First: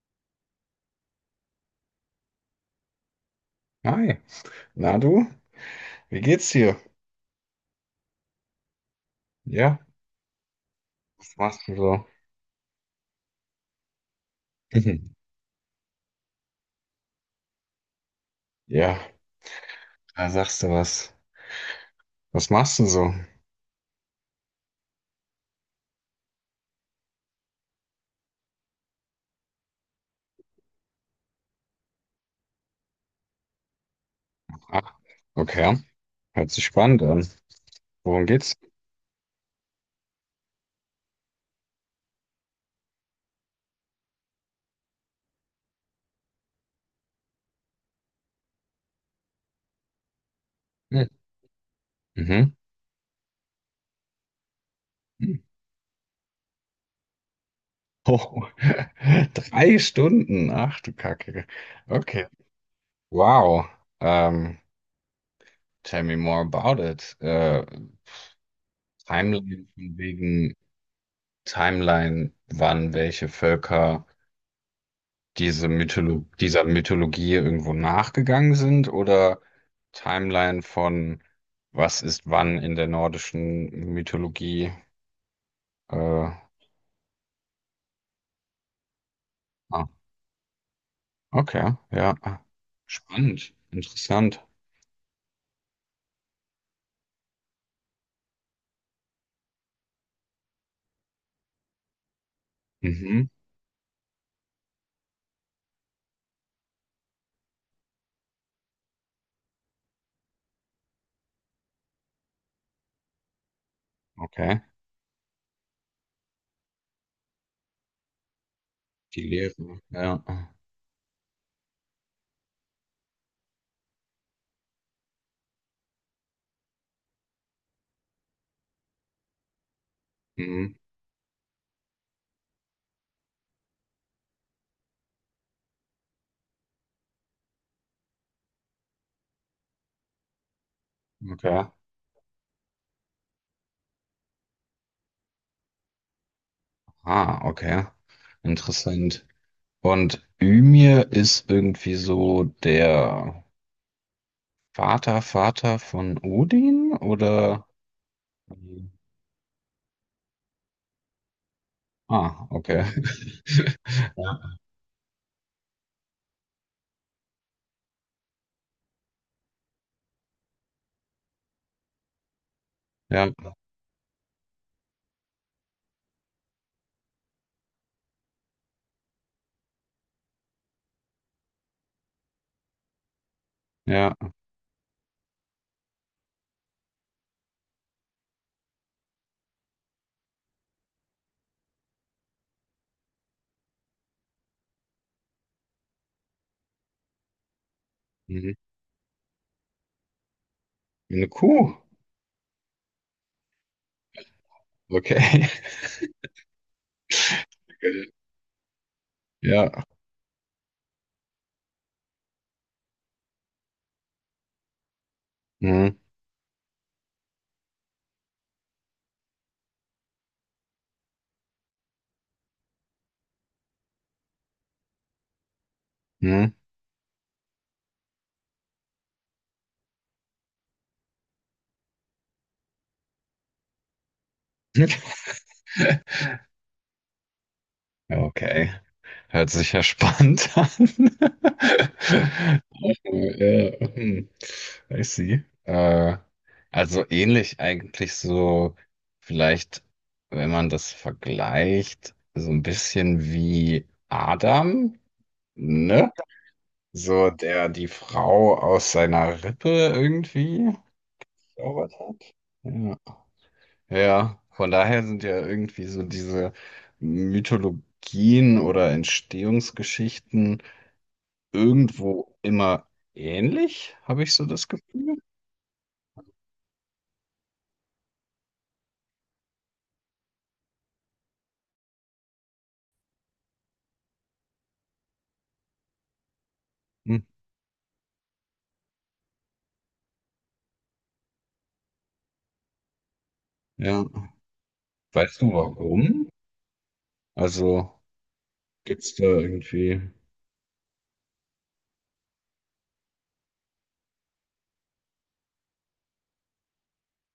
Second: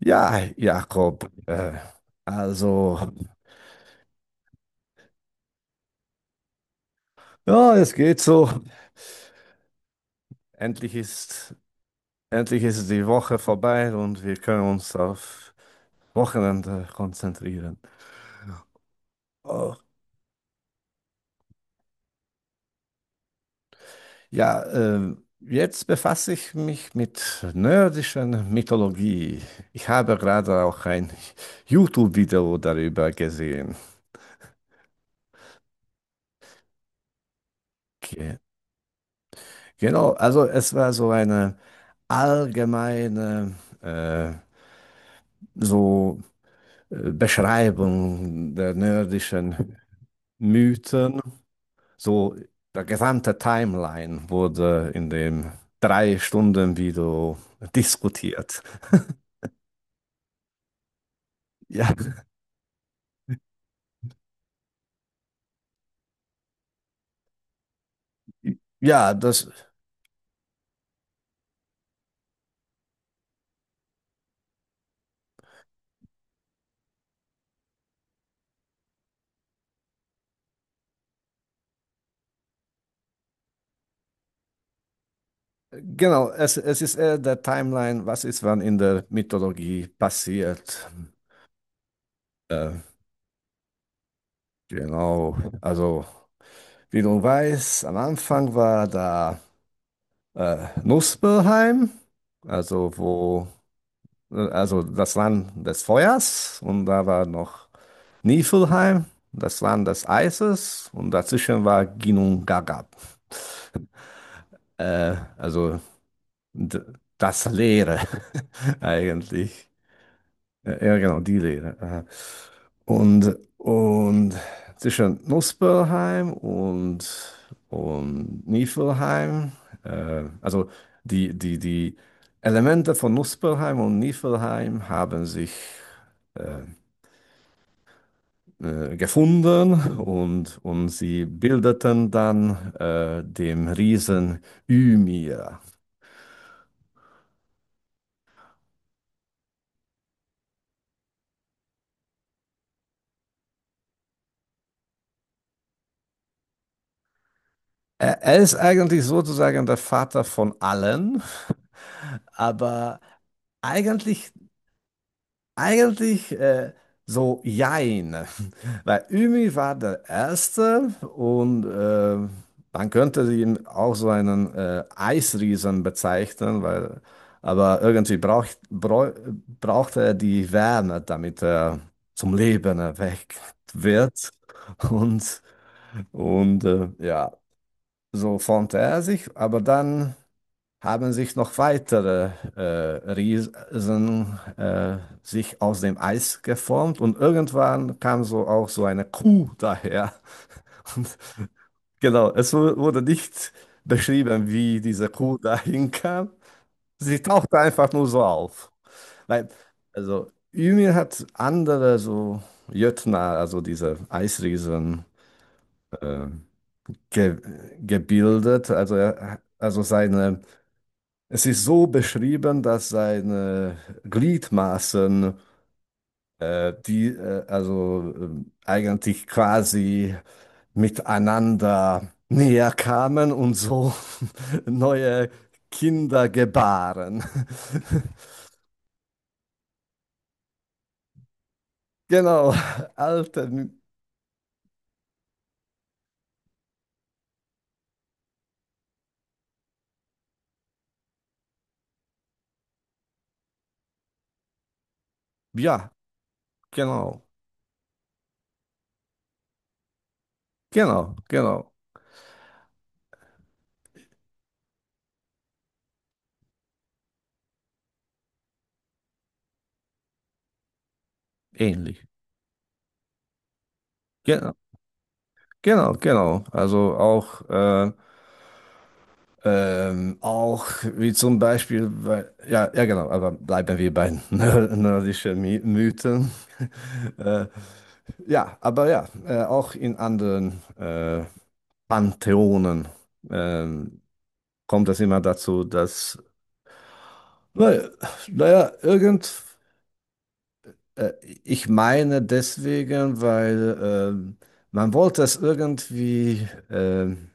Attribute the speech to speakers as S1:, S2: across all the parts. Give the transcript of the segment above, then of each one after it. S1: Ja, Jakob, also,
S2: Hi, na du? Wie geht's dir?
S1: ja, es geht so.
S2: Ja,
S1: Endlich
S2: was
S1: ist,
S2: machst du so?
S1: Endlich ist die Woche vorbei und wir können uns
S2: Mhm.
S1: auf Wochenende konzentrieren.
S2: Ja,
S1: Oh,
S2: da sagst du was. Was machst du so?
S1: ja, jetzt befasse ich mich mit nordischer Mythologie. Ich habe gerade auch ein YouTube-Video darüber gesehen.
S2: Ach, okay. Hört sich spannend an. Worum
S1: Ge
S2: geht's?
S1: genau, also es war so eine allgemeine, äh, so Beschreibung der nordischen
S2: Hm.
S1: Mythen. So,
S2: Mhm.
S1: der gesamte Timeline wurde in
S2: Hm.
S1: dem 3 Stunden Video
S2: Oh,
S1: diskutiert.
S2: drei Stunden. Ach du Kacke.
S1: Ja,
S2: Okay. Wow. Ähm, tell me more about it.
S1: ja, das,
S2: Timeline von wegen Timeline, wann welche Völker dieser Mythologie irgendwo nachgegangen sind oder Timeline von was ist wann in der nordischen Mythologie?
S1: genau,
S2: Äh,
S1: es ist eher der Timeline, was ist wann in der
S2: ah,
S1: Mythologie passiert.
S2: okay, ja.
S1: Äh,
S2: Spannend, interessant.
S1: genau, also, wie du weißt, am Anfang war da Muspelheim, also
S2: Mhm,
S1: wo also das Land des Feuers und da war noch Niflheim, das Land des Eises und dazwischen war Ginnungagap.
S2: okay.
S1: Also d- das Leere
S2: Die
S1: eigentlich.
S2: Lehre, ja.
S1: Ja, genau, die Leere. Und zwischen Nussböllheim und Niflheim, also
S2: Mhm,
S1: die Elemente von Nussböllheim und Niflheim haben sich äh, gefunden und sie
S2: okay.
S1: bildeten dann den Riesen Ymir.
S2: Ah, okay. Interessant. Und Ymir ist irgendwie so der Vater von Odin oder?
S1: Er ist eigentlich sozusagen der Vater von allen,
S2: Ah, okay.
S1: aber eigentlich Eigentlich so jein, weil Ümi war der Erste und man könnte
S2: Ja. Ja,
S1: ihn auch so einen Eisriesen bezeichnen, weil, aber irgendwie braucht er die Wärme, damit er zum Leben erweckt
S2: ja.
S1: wird und, und ja, so formte er sich, aber dann haben sich noch weitere Riesen sich aus dem Eis geformt und irgendwann kam so
S2: Mhm.
S1: auch so eine Kuh daher. Und
S2: Eine Kuh.
S1: genau, es wurde nicht beschrieben, wie diese Kuh
S2: Okay.
S1: dahin kam. Sie tauchte einfach nur so auf. Weil,
S2: Ja.
S1: also Ymir hat andere so Jötnar, also diese Eisriesen,
S2: Mhm.
S1: äh, ge gebildet. Also, er, also seine es ist so beschrieben, dass seine Gliedmaßen,
S2: Mhm.
S1: die also eigentlich quasi miteinander näher kamen und so neue Kinder gebaren.
S2: Okay. Hört sich ja spannend an.
S1: Genau, alte,
S2: Ja. hm. I see. Also ähnlich eigentlich so, vielleicht, wenn man das vergleicht, so ein bisschen wie Adam,
S1: ja,
S2: ne?
S1: genau,
S2: So, der die Frau aus seiner Rippe irgendwie
S1: genau, genau,
S2: zaubert hat. Ja. Ja, von daher sind ja irgendwie so diese Mythologien oder Entstehungsgeschichten
S1: ähnlich.
S2: irgendwo immer ähnlich, habe ich so
S1: Genau,
S2: das Gefühl.
S1: genau, genau. Also auch auch wie zum Beispiel, weil, ja, ja genau, aber bleiben wir bei nördischen My Mythen.
S2: Hm.
S1: äh, ja, aber ja, auch in anderen Pantheonen ähm,
S2: Ja.
S1: kommt es immer
S2: Weißt du
S1: dazu, dass,
S2: warum?
S1: naja,
S2: Also
S1: naja
S2: gibt's da
S1: irgend,
S2: irgendwie.
S1: äh, ich meine deswegen, weil man wollte es irgendwie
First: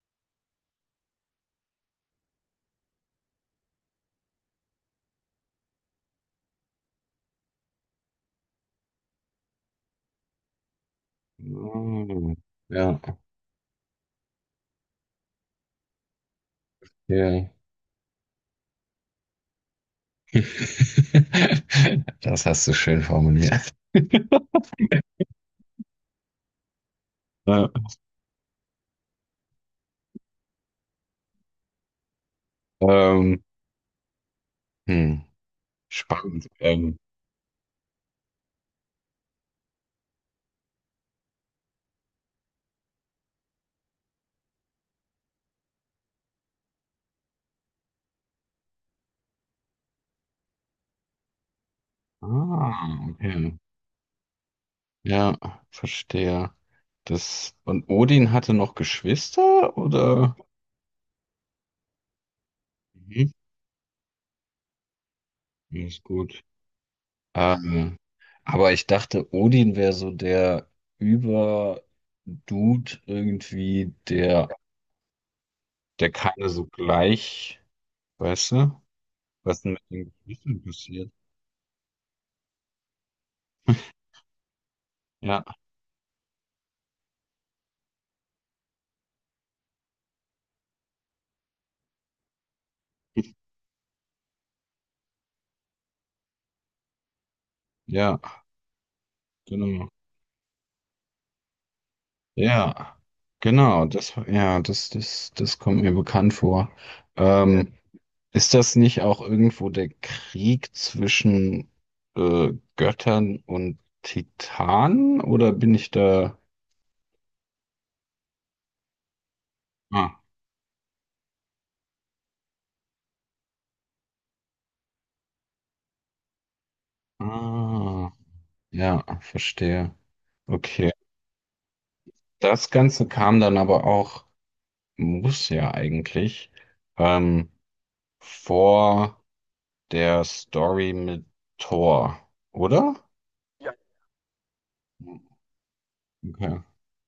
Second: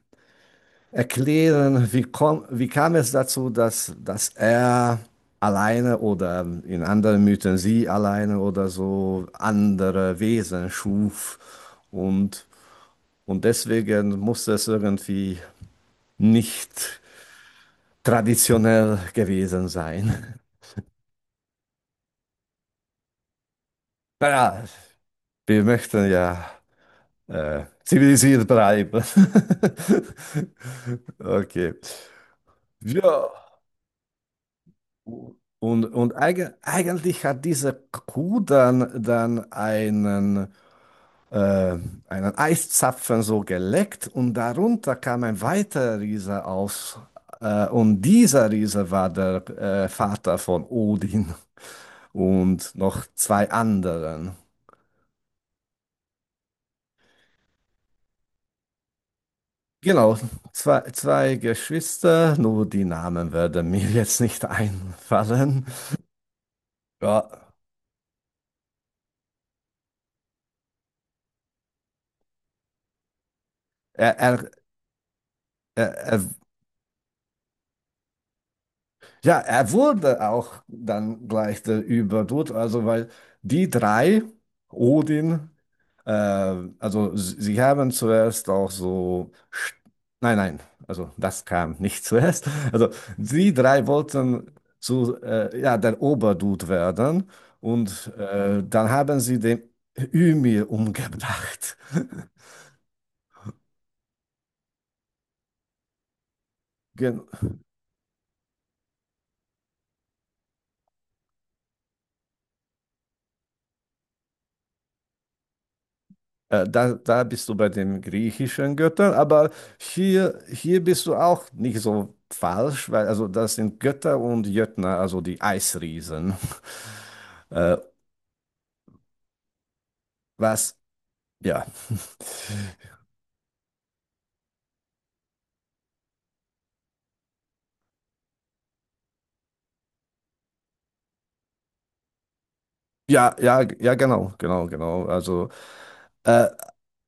S1: erklären, wie, komm, wie kam es dazu, dass er alleine oder in anderen Mythen sie alleine oder so andere Wesen schuf
S2: Hm.
S1: und,
S2: Ja,
S1: und deswegen muss es irgendwie nicht
S2: ja.
S1: traditionell gewesen sein.
S2: Das hast du schön formuliert.
S1: Naja, wir möchten ja
S2: Ja.
S1: zivilisiert bleiben. Okay. Ja.
S2: Ähm, Hm,
S1: Und
S2: spannend.
S1: eigentlich hat diese Kuh dann, dann einen, äh, einen Eiszapfen so geleckt und darunter kam ein weiterer Riese aus. Und dieser Riese war der Vater von Odin und noch zwei
S2: Okay.
S1: anderen.
S2: Ja, verstehe. Das, und Odin hatte noch Geschwister,
S1: Genau,
S2: oder?
S1: zwei Geschwister, nur die Namen
S2: Mhm,
S1: werden mir jetzt nicht einfallen.
S2: ja, ist gut.
S1: Ja,
S2: Ähm, aber ich dachte, Odin wäre so der Über-Dude irgendwie,
S1: er, er, er,
S2: der
S1: er
S2: keine so gleich, weißt du,
S1: Ja,
S2: was
S1: er
S2: denn mit den
S1: wurde auch
S2: Geschwistern passiert.
S1: dann gleich der Überdude, also weil die drei,
S2: Ja,
S1: Odin, äh, also sie haben zuerst auch so, nein, nein, also das kam nicht zuerst, also die drei wollten zu, ja, der Oberdude werden und
S2: ja,
S1: dann haben sie den
S2: genau.
S1: Ymir umgebracht.
S2: Ja, genau, das kommt mir bekannt vor. Ja. Ist das nicht auch irgendwo der Krieg zwischen äh, Göttern und Titanen oder bin ich da?
S1: Da bist du bei den griechischen Göttern, aber
S2: Ah,
S1: hier bist du auch nicht so falsch, weil also das sind Götter und Jötner, also die Eisriesen. Äh,
S2: ah, ja, verstehe.
S1: was?
S2: Okay.
S1: Ja,
S2: Das Ganze kam dann aber auch, muss ja eigentlich, ähm, vor der Story mit Thor, oder?
S1: ja, ja,
S2: Ja.
S1: ja, genau, genau, genau. Also, äh,
S2: Okay.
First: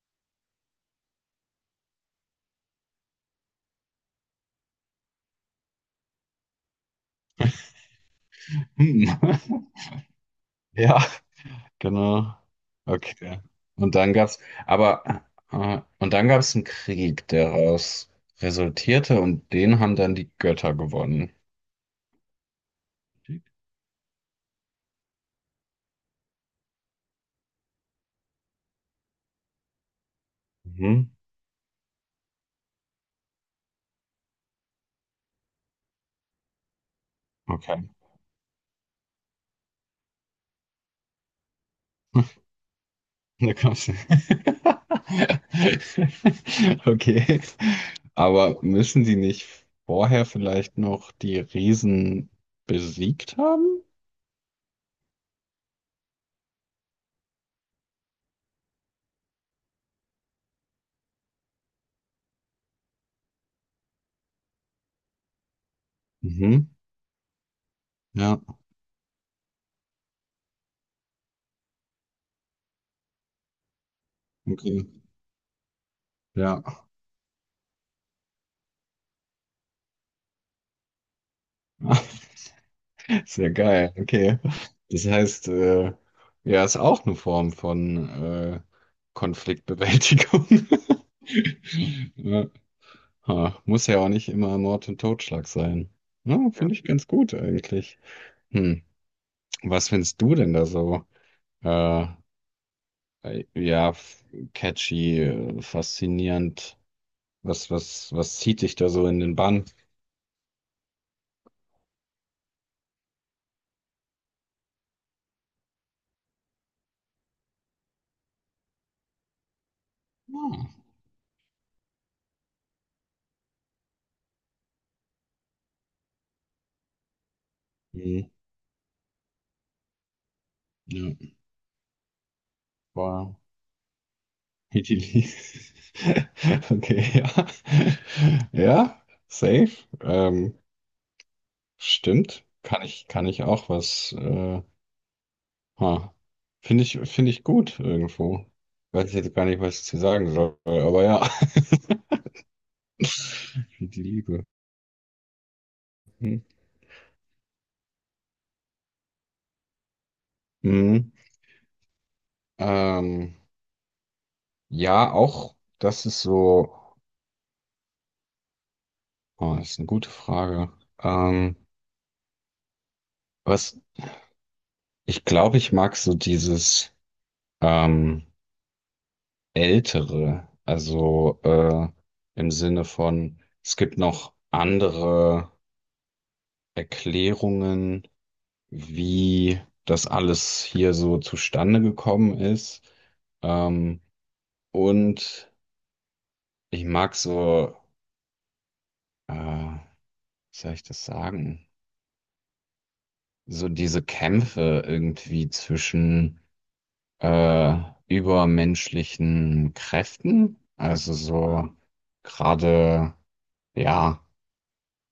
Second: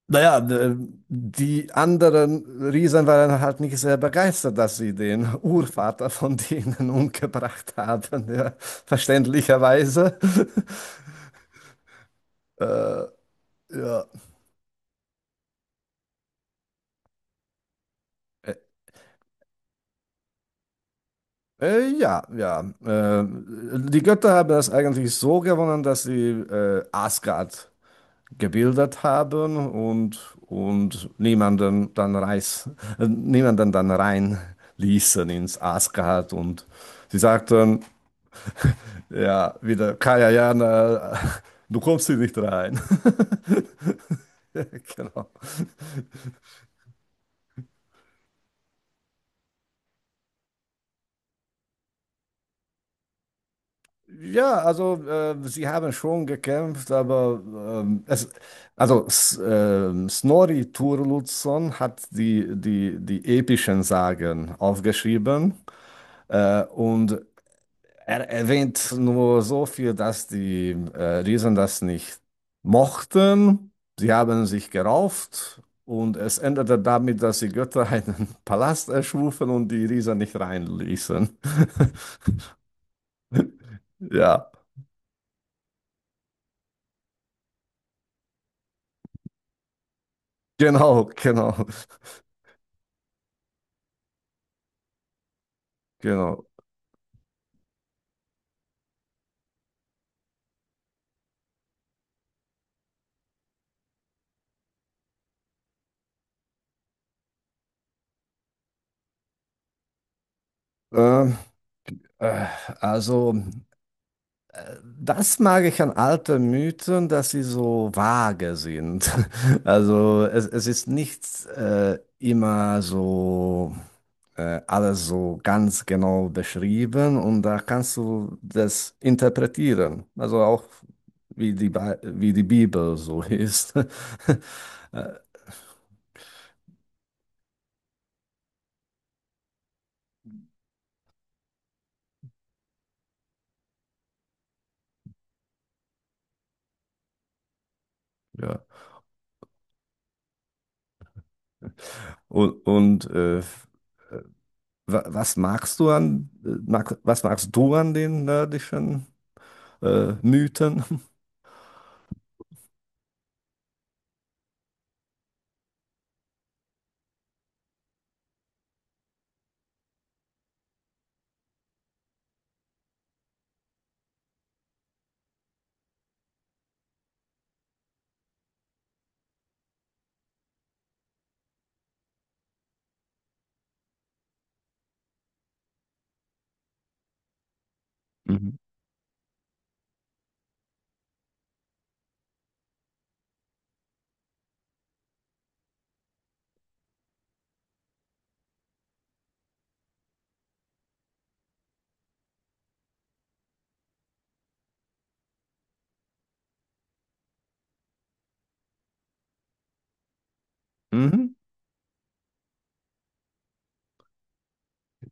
S1: naja, die anderen Riesen waren halt nicht sehr begeistert, dass sie den Urvater von denen umgebracht haben, ja,
S2: Hm.
S1: verständlicherweise.
S2: Ja, genau.
S1: Äh,
S2: Okay. Und
S1: ja.
S2: dann aber gab's einen Krieg, der daraus resultierte und den haben dann die Götter gewonnen.
S1: Ja, ja. Die Götter haben das eigentlich so gewonnen, dass sie Asgard gebildet haben und,
S2: Mhm.
S1: und niemanden dann rein ließen ins Asgard. Und sie sagten,
S2: Okay.
S1: ja, wieder Kajayana, du kommst hier nicht rein.
S2: Da kommst du.
S1: Genau.
S2: Okay. Aber müssen die nicht vorher vielleicht noch die Riesen besiegt haben?
S1: Ja, also sie haben schon gekämpft, aber es, also S Snorri Sturluson hat die epischen Sagen aufgeschrieben
S2: Mhm.
S1: und er
S2: Ja,
S1: erwähnt nur so viel, dass die Riesen das nicht mochten. Sie haben sich
S2: okay.
S1: gerauft und es
S2: Ja.
S1: endete damit, dass die Götter einen Palast erschufen und die Riesen nicht reinließen.
S2: Sehr geil, okay.
S1: Ja,
S2: Das heißt, ja, ist auch eine Form von Konfliktbewältigung.
S1: genau, genau.
S2: Ja. Ha, muss ja auch nicht immer Mord und Totschlag sein. Ja,
S1: Genau.
S2: Ja. Finde ich ganz gut eigentlich. Hm. Was findest du denn da so? Äh, ja, catchy, faszinierend. Was zieht dich da so in den Bann?
S1: Ähm, äh, also, das mag ich an alten Mythen, dass sie so vage sind. Also, es ist
S2: Ah,
S1: nicht immer so alles so ganz genau beschrieben und da kannst
S2: Hm.
S1: du das interpretieren. Also auch
S2: Ja.
S1: wie wie die Bibel so
S2: Boah.
S1: ist.
S2: Idili. Okay, ja. Ja, safe. Ähm, stimmt. Kann ich auch was. Ha. Finde ich gut irgendwo.
S1: Ja.
S2: Weiß ich jetzt gar nicht, was ich zu sagen soll, aber ja.
S1: Und
S2: Wie die Liebe.
S1: was magst du an,
S2: Hm.
S1: was magst du an den nördischen? Mythen?
S2: Mhm. Ähm, ja, auch das ist so. Oh, das ist eine gute Frage. Ähm, was ich glaube, ich mag so dieses. Ähm, ältere, also im Sinne von, es gibt noch andere Erklärungen,
S1: Mhm.
S2: wie das alles hier so zustande gekommen ist. Ähm, und ich mag so, wie soll ich das sagen? So diese Kämpfe irgendwie zwischen äh, übermenschlichen Kräften, also
S1: Mhm.
S2: so gerade, ja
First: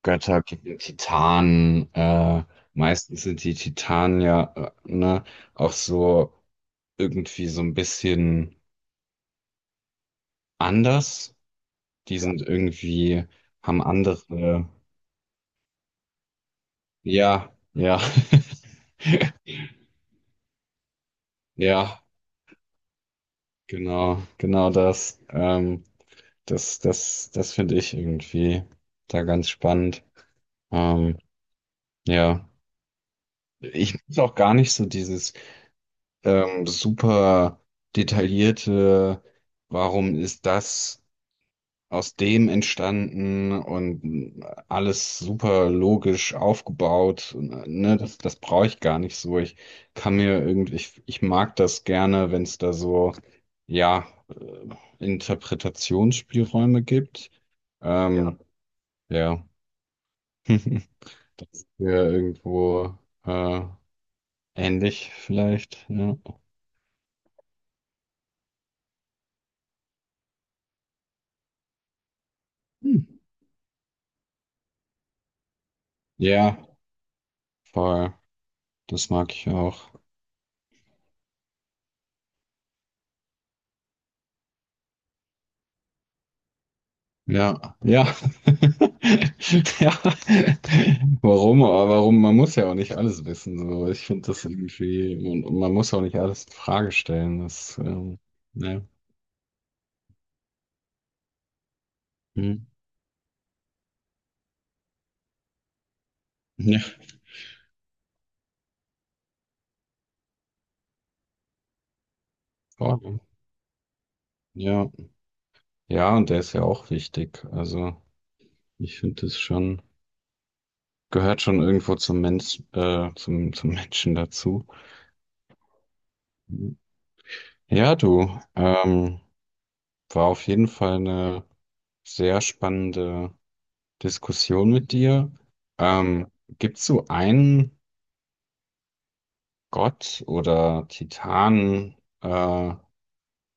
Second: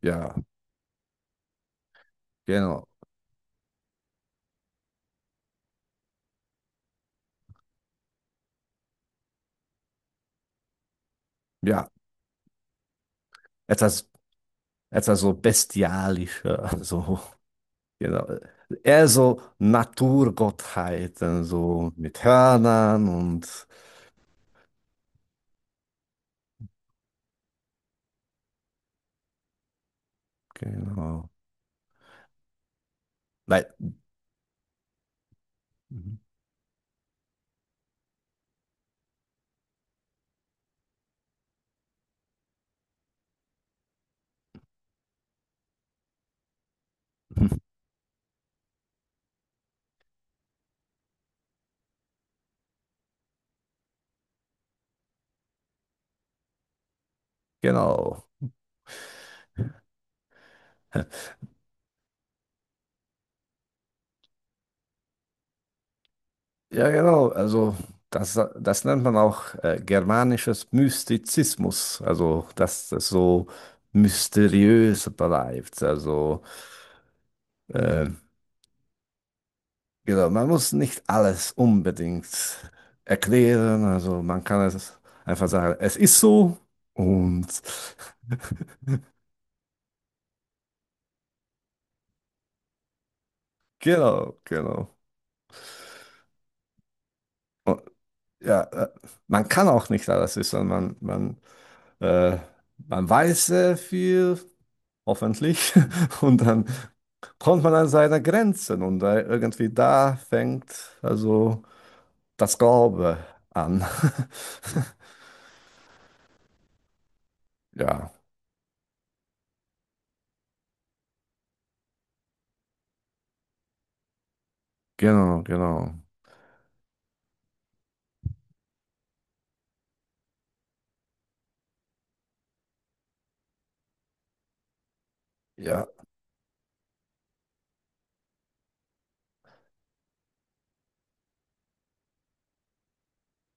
S1: Ja,
S2: Götter gegen Titanen.
S1: genau.
S2: Meistens sind die Titanen ja ne, auch so irgendwie so ein bisschen anders.
S1: Ja,
S2: Die sind irgendwie, haben
S1: etwas,
S2: andere.
S1: etwas so bestialischer, so,
S2: Ja, ja.
S1: genau. Eher so Naturgottheiten, so
S2: Ja,
S1: mit Hörnern und
S2: genau das. Das finde ich irgendwie da ganz spannend. Ähm,
S1: genau.
S2: ja,
S1: Nein,
S2: ich muss auch gar nicht so dieses
S1: mhm.
S2: super detaillierte, warum ist das aus dem entstanden und alles super logisch aufgebaut. Ne, das brauche ich gar nicht so. Ich kann mir irgendwie, ich mag das gerne, wenn es da so, ja, Interpretationsspielräume gibt. Ja.
S1: genau.
S2: Ja, das ist ja irgendwo äh, ähnlich vielleicht. Ja,
S1: Ja, genau. Also das nennt man auch germanisches Mystizismus. Also, dass
S2: hm.
S1: das so mysteriös bleibt. Also,
S2: Ja,
S1: äh,
S2: voll. Das mag ich auch.
S1: genau, man muss nicht alles unbedingt erklären. Also man kann es einfach sagen, es ist so. Und
S2: Ja, ja. Ja. Warum? Aber warum? Man muss ja auch nicht alles wissen. So. Ich finde
S1: genau,
S2: das
S1: genau.
S2: irgendwie, und man muss auch nicht alles in Frage stellen.
S1: Und, ja,
S2: Ne.
S1: man kann auch nicht alles wissen. Äh,
S2: Hm.
S1: man weiß sehr viel, hoffentlich. Und dann
S2: Ja.
S1: kommt man an seine Grenzen und da, irgendwie da fängt also das Glaube
S2: Voll.
S1: an.
S2: Ja. Ja, und der ist ja auch wichtig. Also,
S1: Ja,
S2: ich finde das schon, gehört schon irgendwo zum Mensch, zum, zum Menschen dazu.
S1: genau, genau.
S2: Ja, du, war auf jeden Fall eine sehr spannende Diskussion mit dir.
S1: Ja.
S2: Ähm, gibt es so einen Gott oder Titan, äh,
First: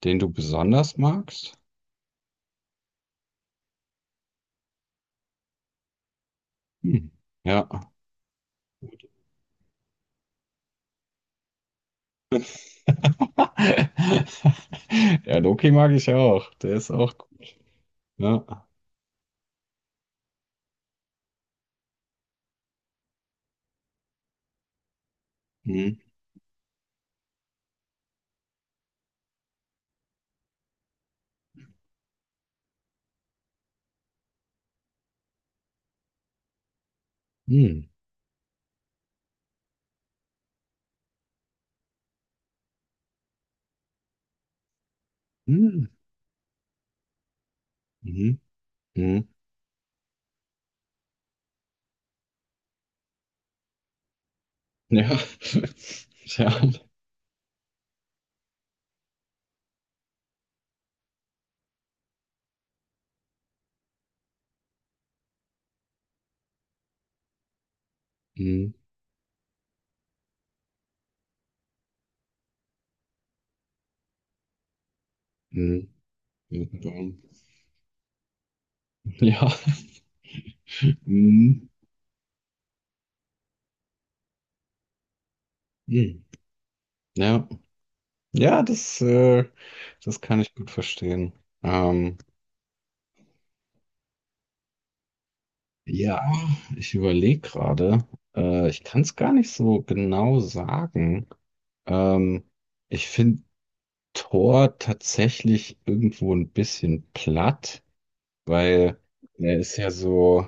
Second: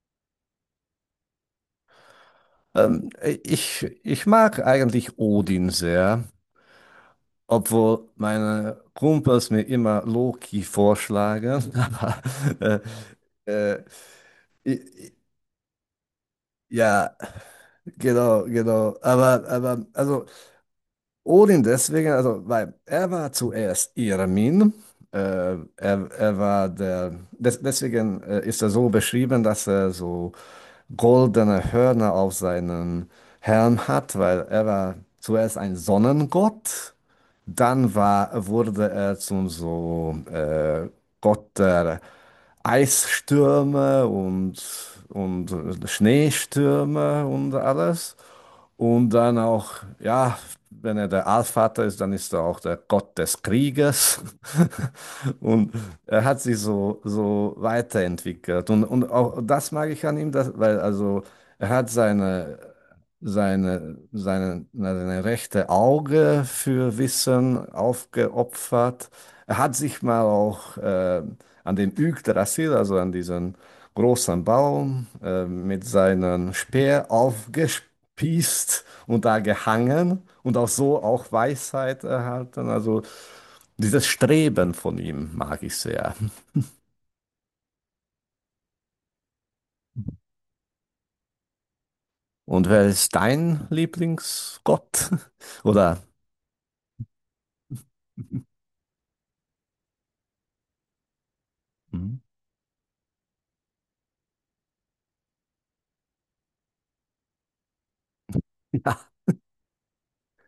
S2: den du besonders magst?
S1: Ähm, ich mag eigentlich Odin sehr,
S2: Hm. Ja.
S1: obwohl meine Kumpels mir immer Loki vorschlagen. Aber äh, äh, i- i-
S2: Ja, Loki mag ich auch. Der ist
S1: ja,
S2: auch gut.
S1: genau,
S2: Ja.
S1: genau. Aber also Odin deswegen, also, weil er war zuerst Irmin. Äh,
S2: Hm.
S1: er war deswegen ist er so beschrieben, dass er so goldene Hörner auf seinem Helm hat, weil er war zuerst ein Sonnengott,
S2: Hm.
S1: dann wurde er zum so Gott der Eisstürme und
S2: Hm.
S1: Schneestürme und alles.
S2: Mhm.
S1: Und
S2: Hm.
S1: dann auch, ja, wenn er der Allvater ist, dann ist er auch der Gott des Krieges.
S2: Ja.
S1: Und er hat sich
S2: Ja.
S1: so weiterentwickelt. Und auch das mag ich an ihm, dass, weil also er hat seine rechte Auge für Wissen
S2: Hm.
S1: aufgeopfert. Er hat sich mal auch an den Yggdrasil, also an diesen großen Baum,
S2: Hm.
S1: mit seinem Speer aufgespießt und da
S2: Ja.
S1: gehangen und auch so auch
S2: Hm.
S1: Weisheit erhalten. Also dieses Streben von ihm mag ich sehr.
S2: Hm. Ja. Ja, das, das kann ich gut verstehen. Ähm,
S1: Und wer ist dein Lieblingsgott? Oder?
S2: Ja, ich überlege gerade. Ich kann es gar nicht so genau sagen.
S1: Mhm.
S2: Ähm, ich finde Thor tatsächlich irgendwo ein bisschen platt, weil
S1: Ja.
S2: er ist ja so,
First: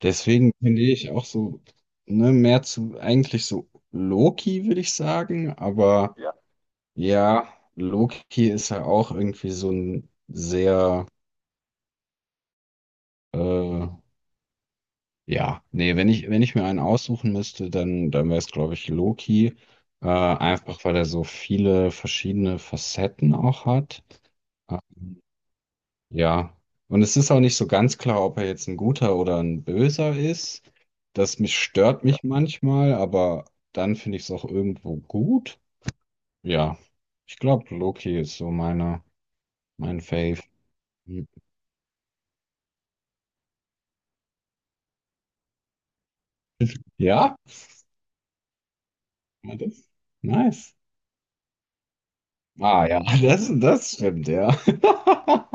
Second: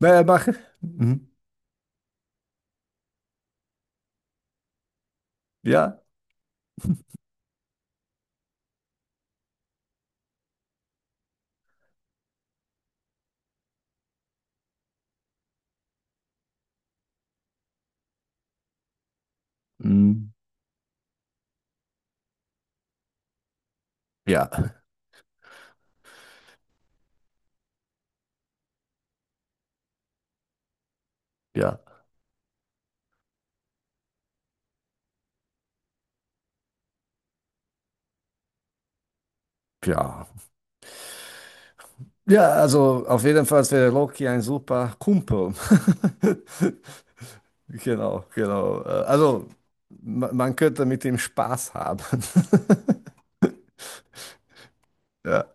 S1: Naja, mach.
S2: deswegen finde ich auch
S1: Mhm.
S2: so, ne, mehr zu, eigentlich so Loki, würde ich sagen,
S1: Ja.
S2: aber Ja. Ja, Loki ist ja auch irgendwie so ein sehr äh, Ja, nee, wenn ich mir einen aussuchen müsste, dann wäre es, glaube ich, Loki.
S1: Mhm.
S2: Einfach weil er so viele verschiedene Facetten auch hat.
S1: Ja,
S2: Ähm, ja. Und es ist auch nicht so ganz klar, ob er jetzt ein guter oder ein böser ist. Das mich
S1: ja,
S2: stört mich manchmal, aber dann finde ich es auch irgendwo gut. Ja, ich glaube, Loki ist so mein
S1: ja.
S2: Fave.
S1: Ja, also auf jeden Fall wäre Loki ein super Kumpel.
S2: Ja,
S1: Genau, genau. Also
S2: ja, das,
S1: man
S2: nice.
S1: könnte mit ihm Spaß haben.
S2: Ah ja, das, das stimmt, ja.
S1: Ja.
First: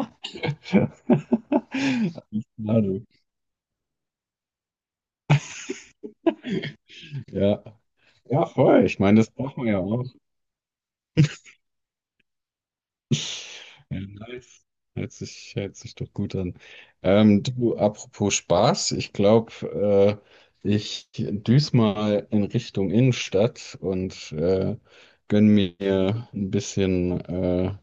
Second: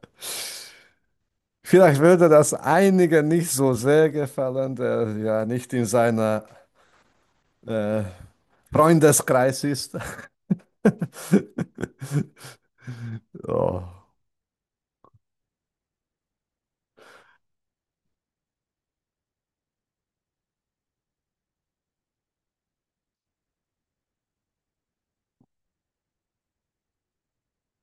S2: Ja.
S1: Vielleicht würde
S2: Alles
S1: das
S2: klar, du.
S1: einigen nicht so sehr gefallen, der ja nicht in seiner
S2: Ja.
S1: äh,
S2: Ja, voll. Ich meine, das braucht
S1: Freundeskreis
S2: man ja
S1: ist.
S2: auch. Ja,
S1: Oh,
S2: nice. Hört sich doch gut an. Du, apropos Spaß, ich glaube, ich düse mal in Richtung Innenstadt und gönn mir ein bisschen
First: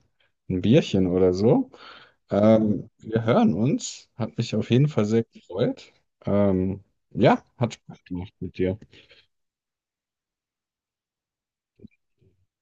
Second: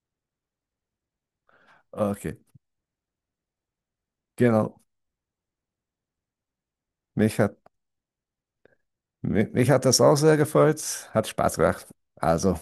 S2: ein Bierchen oder so.
S1: okay,
S2: Wir hören uns. Hat mich auf
S1: genau.
S2: jeden Fall sehr gefreut. Ähm,
S1: Mich
S2: ja,
S1: hat,
S2: hat Spaß gemacht mit dir.
S1: mich hat das auch sehr gefreut. Hat Spaß gemacht. Also.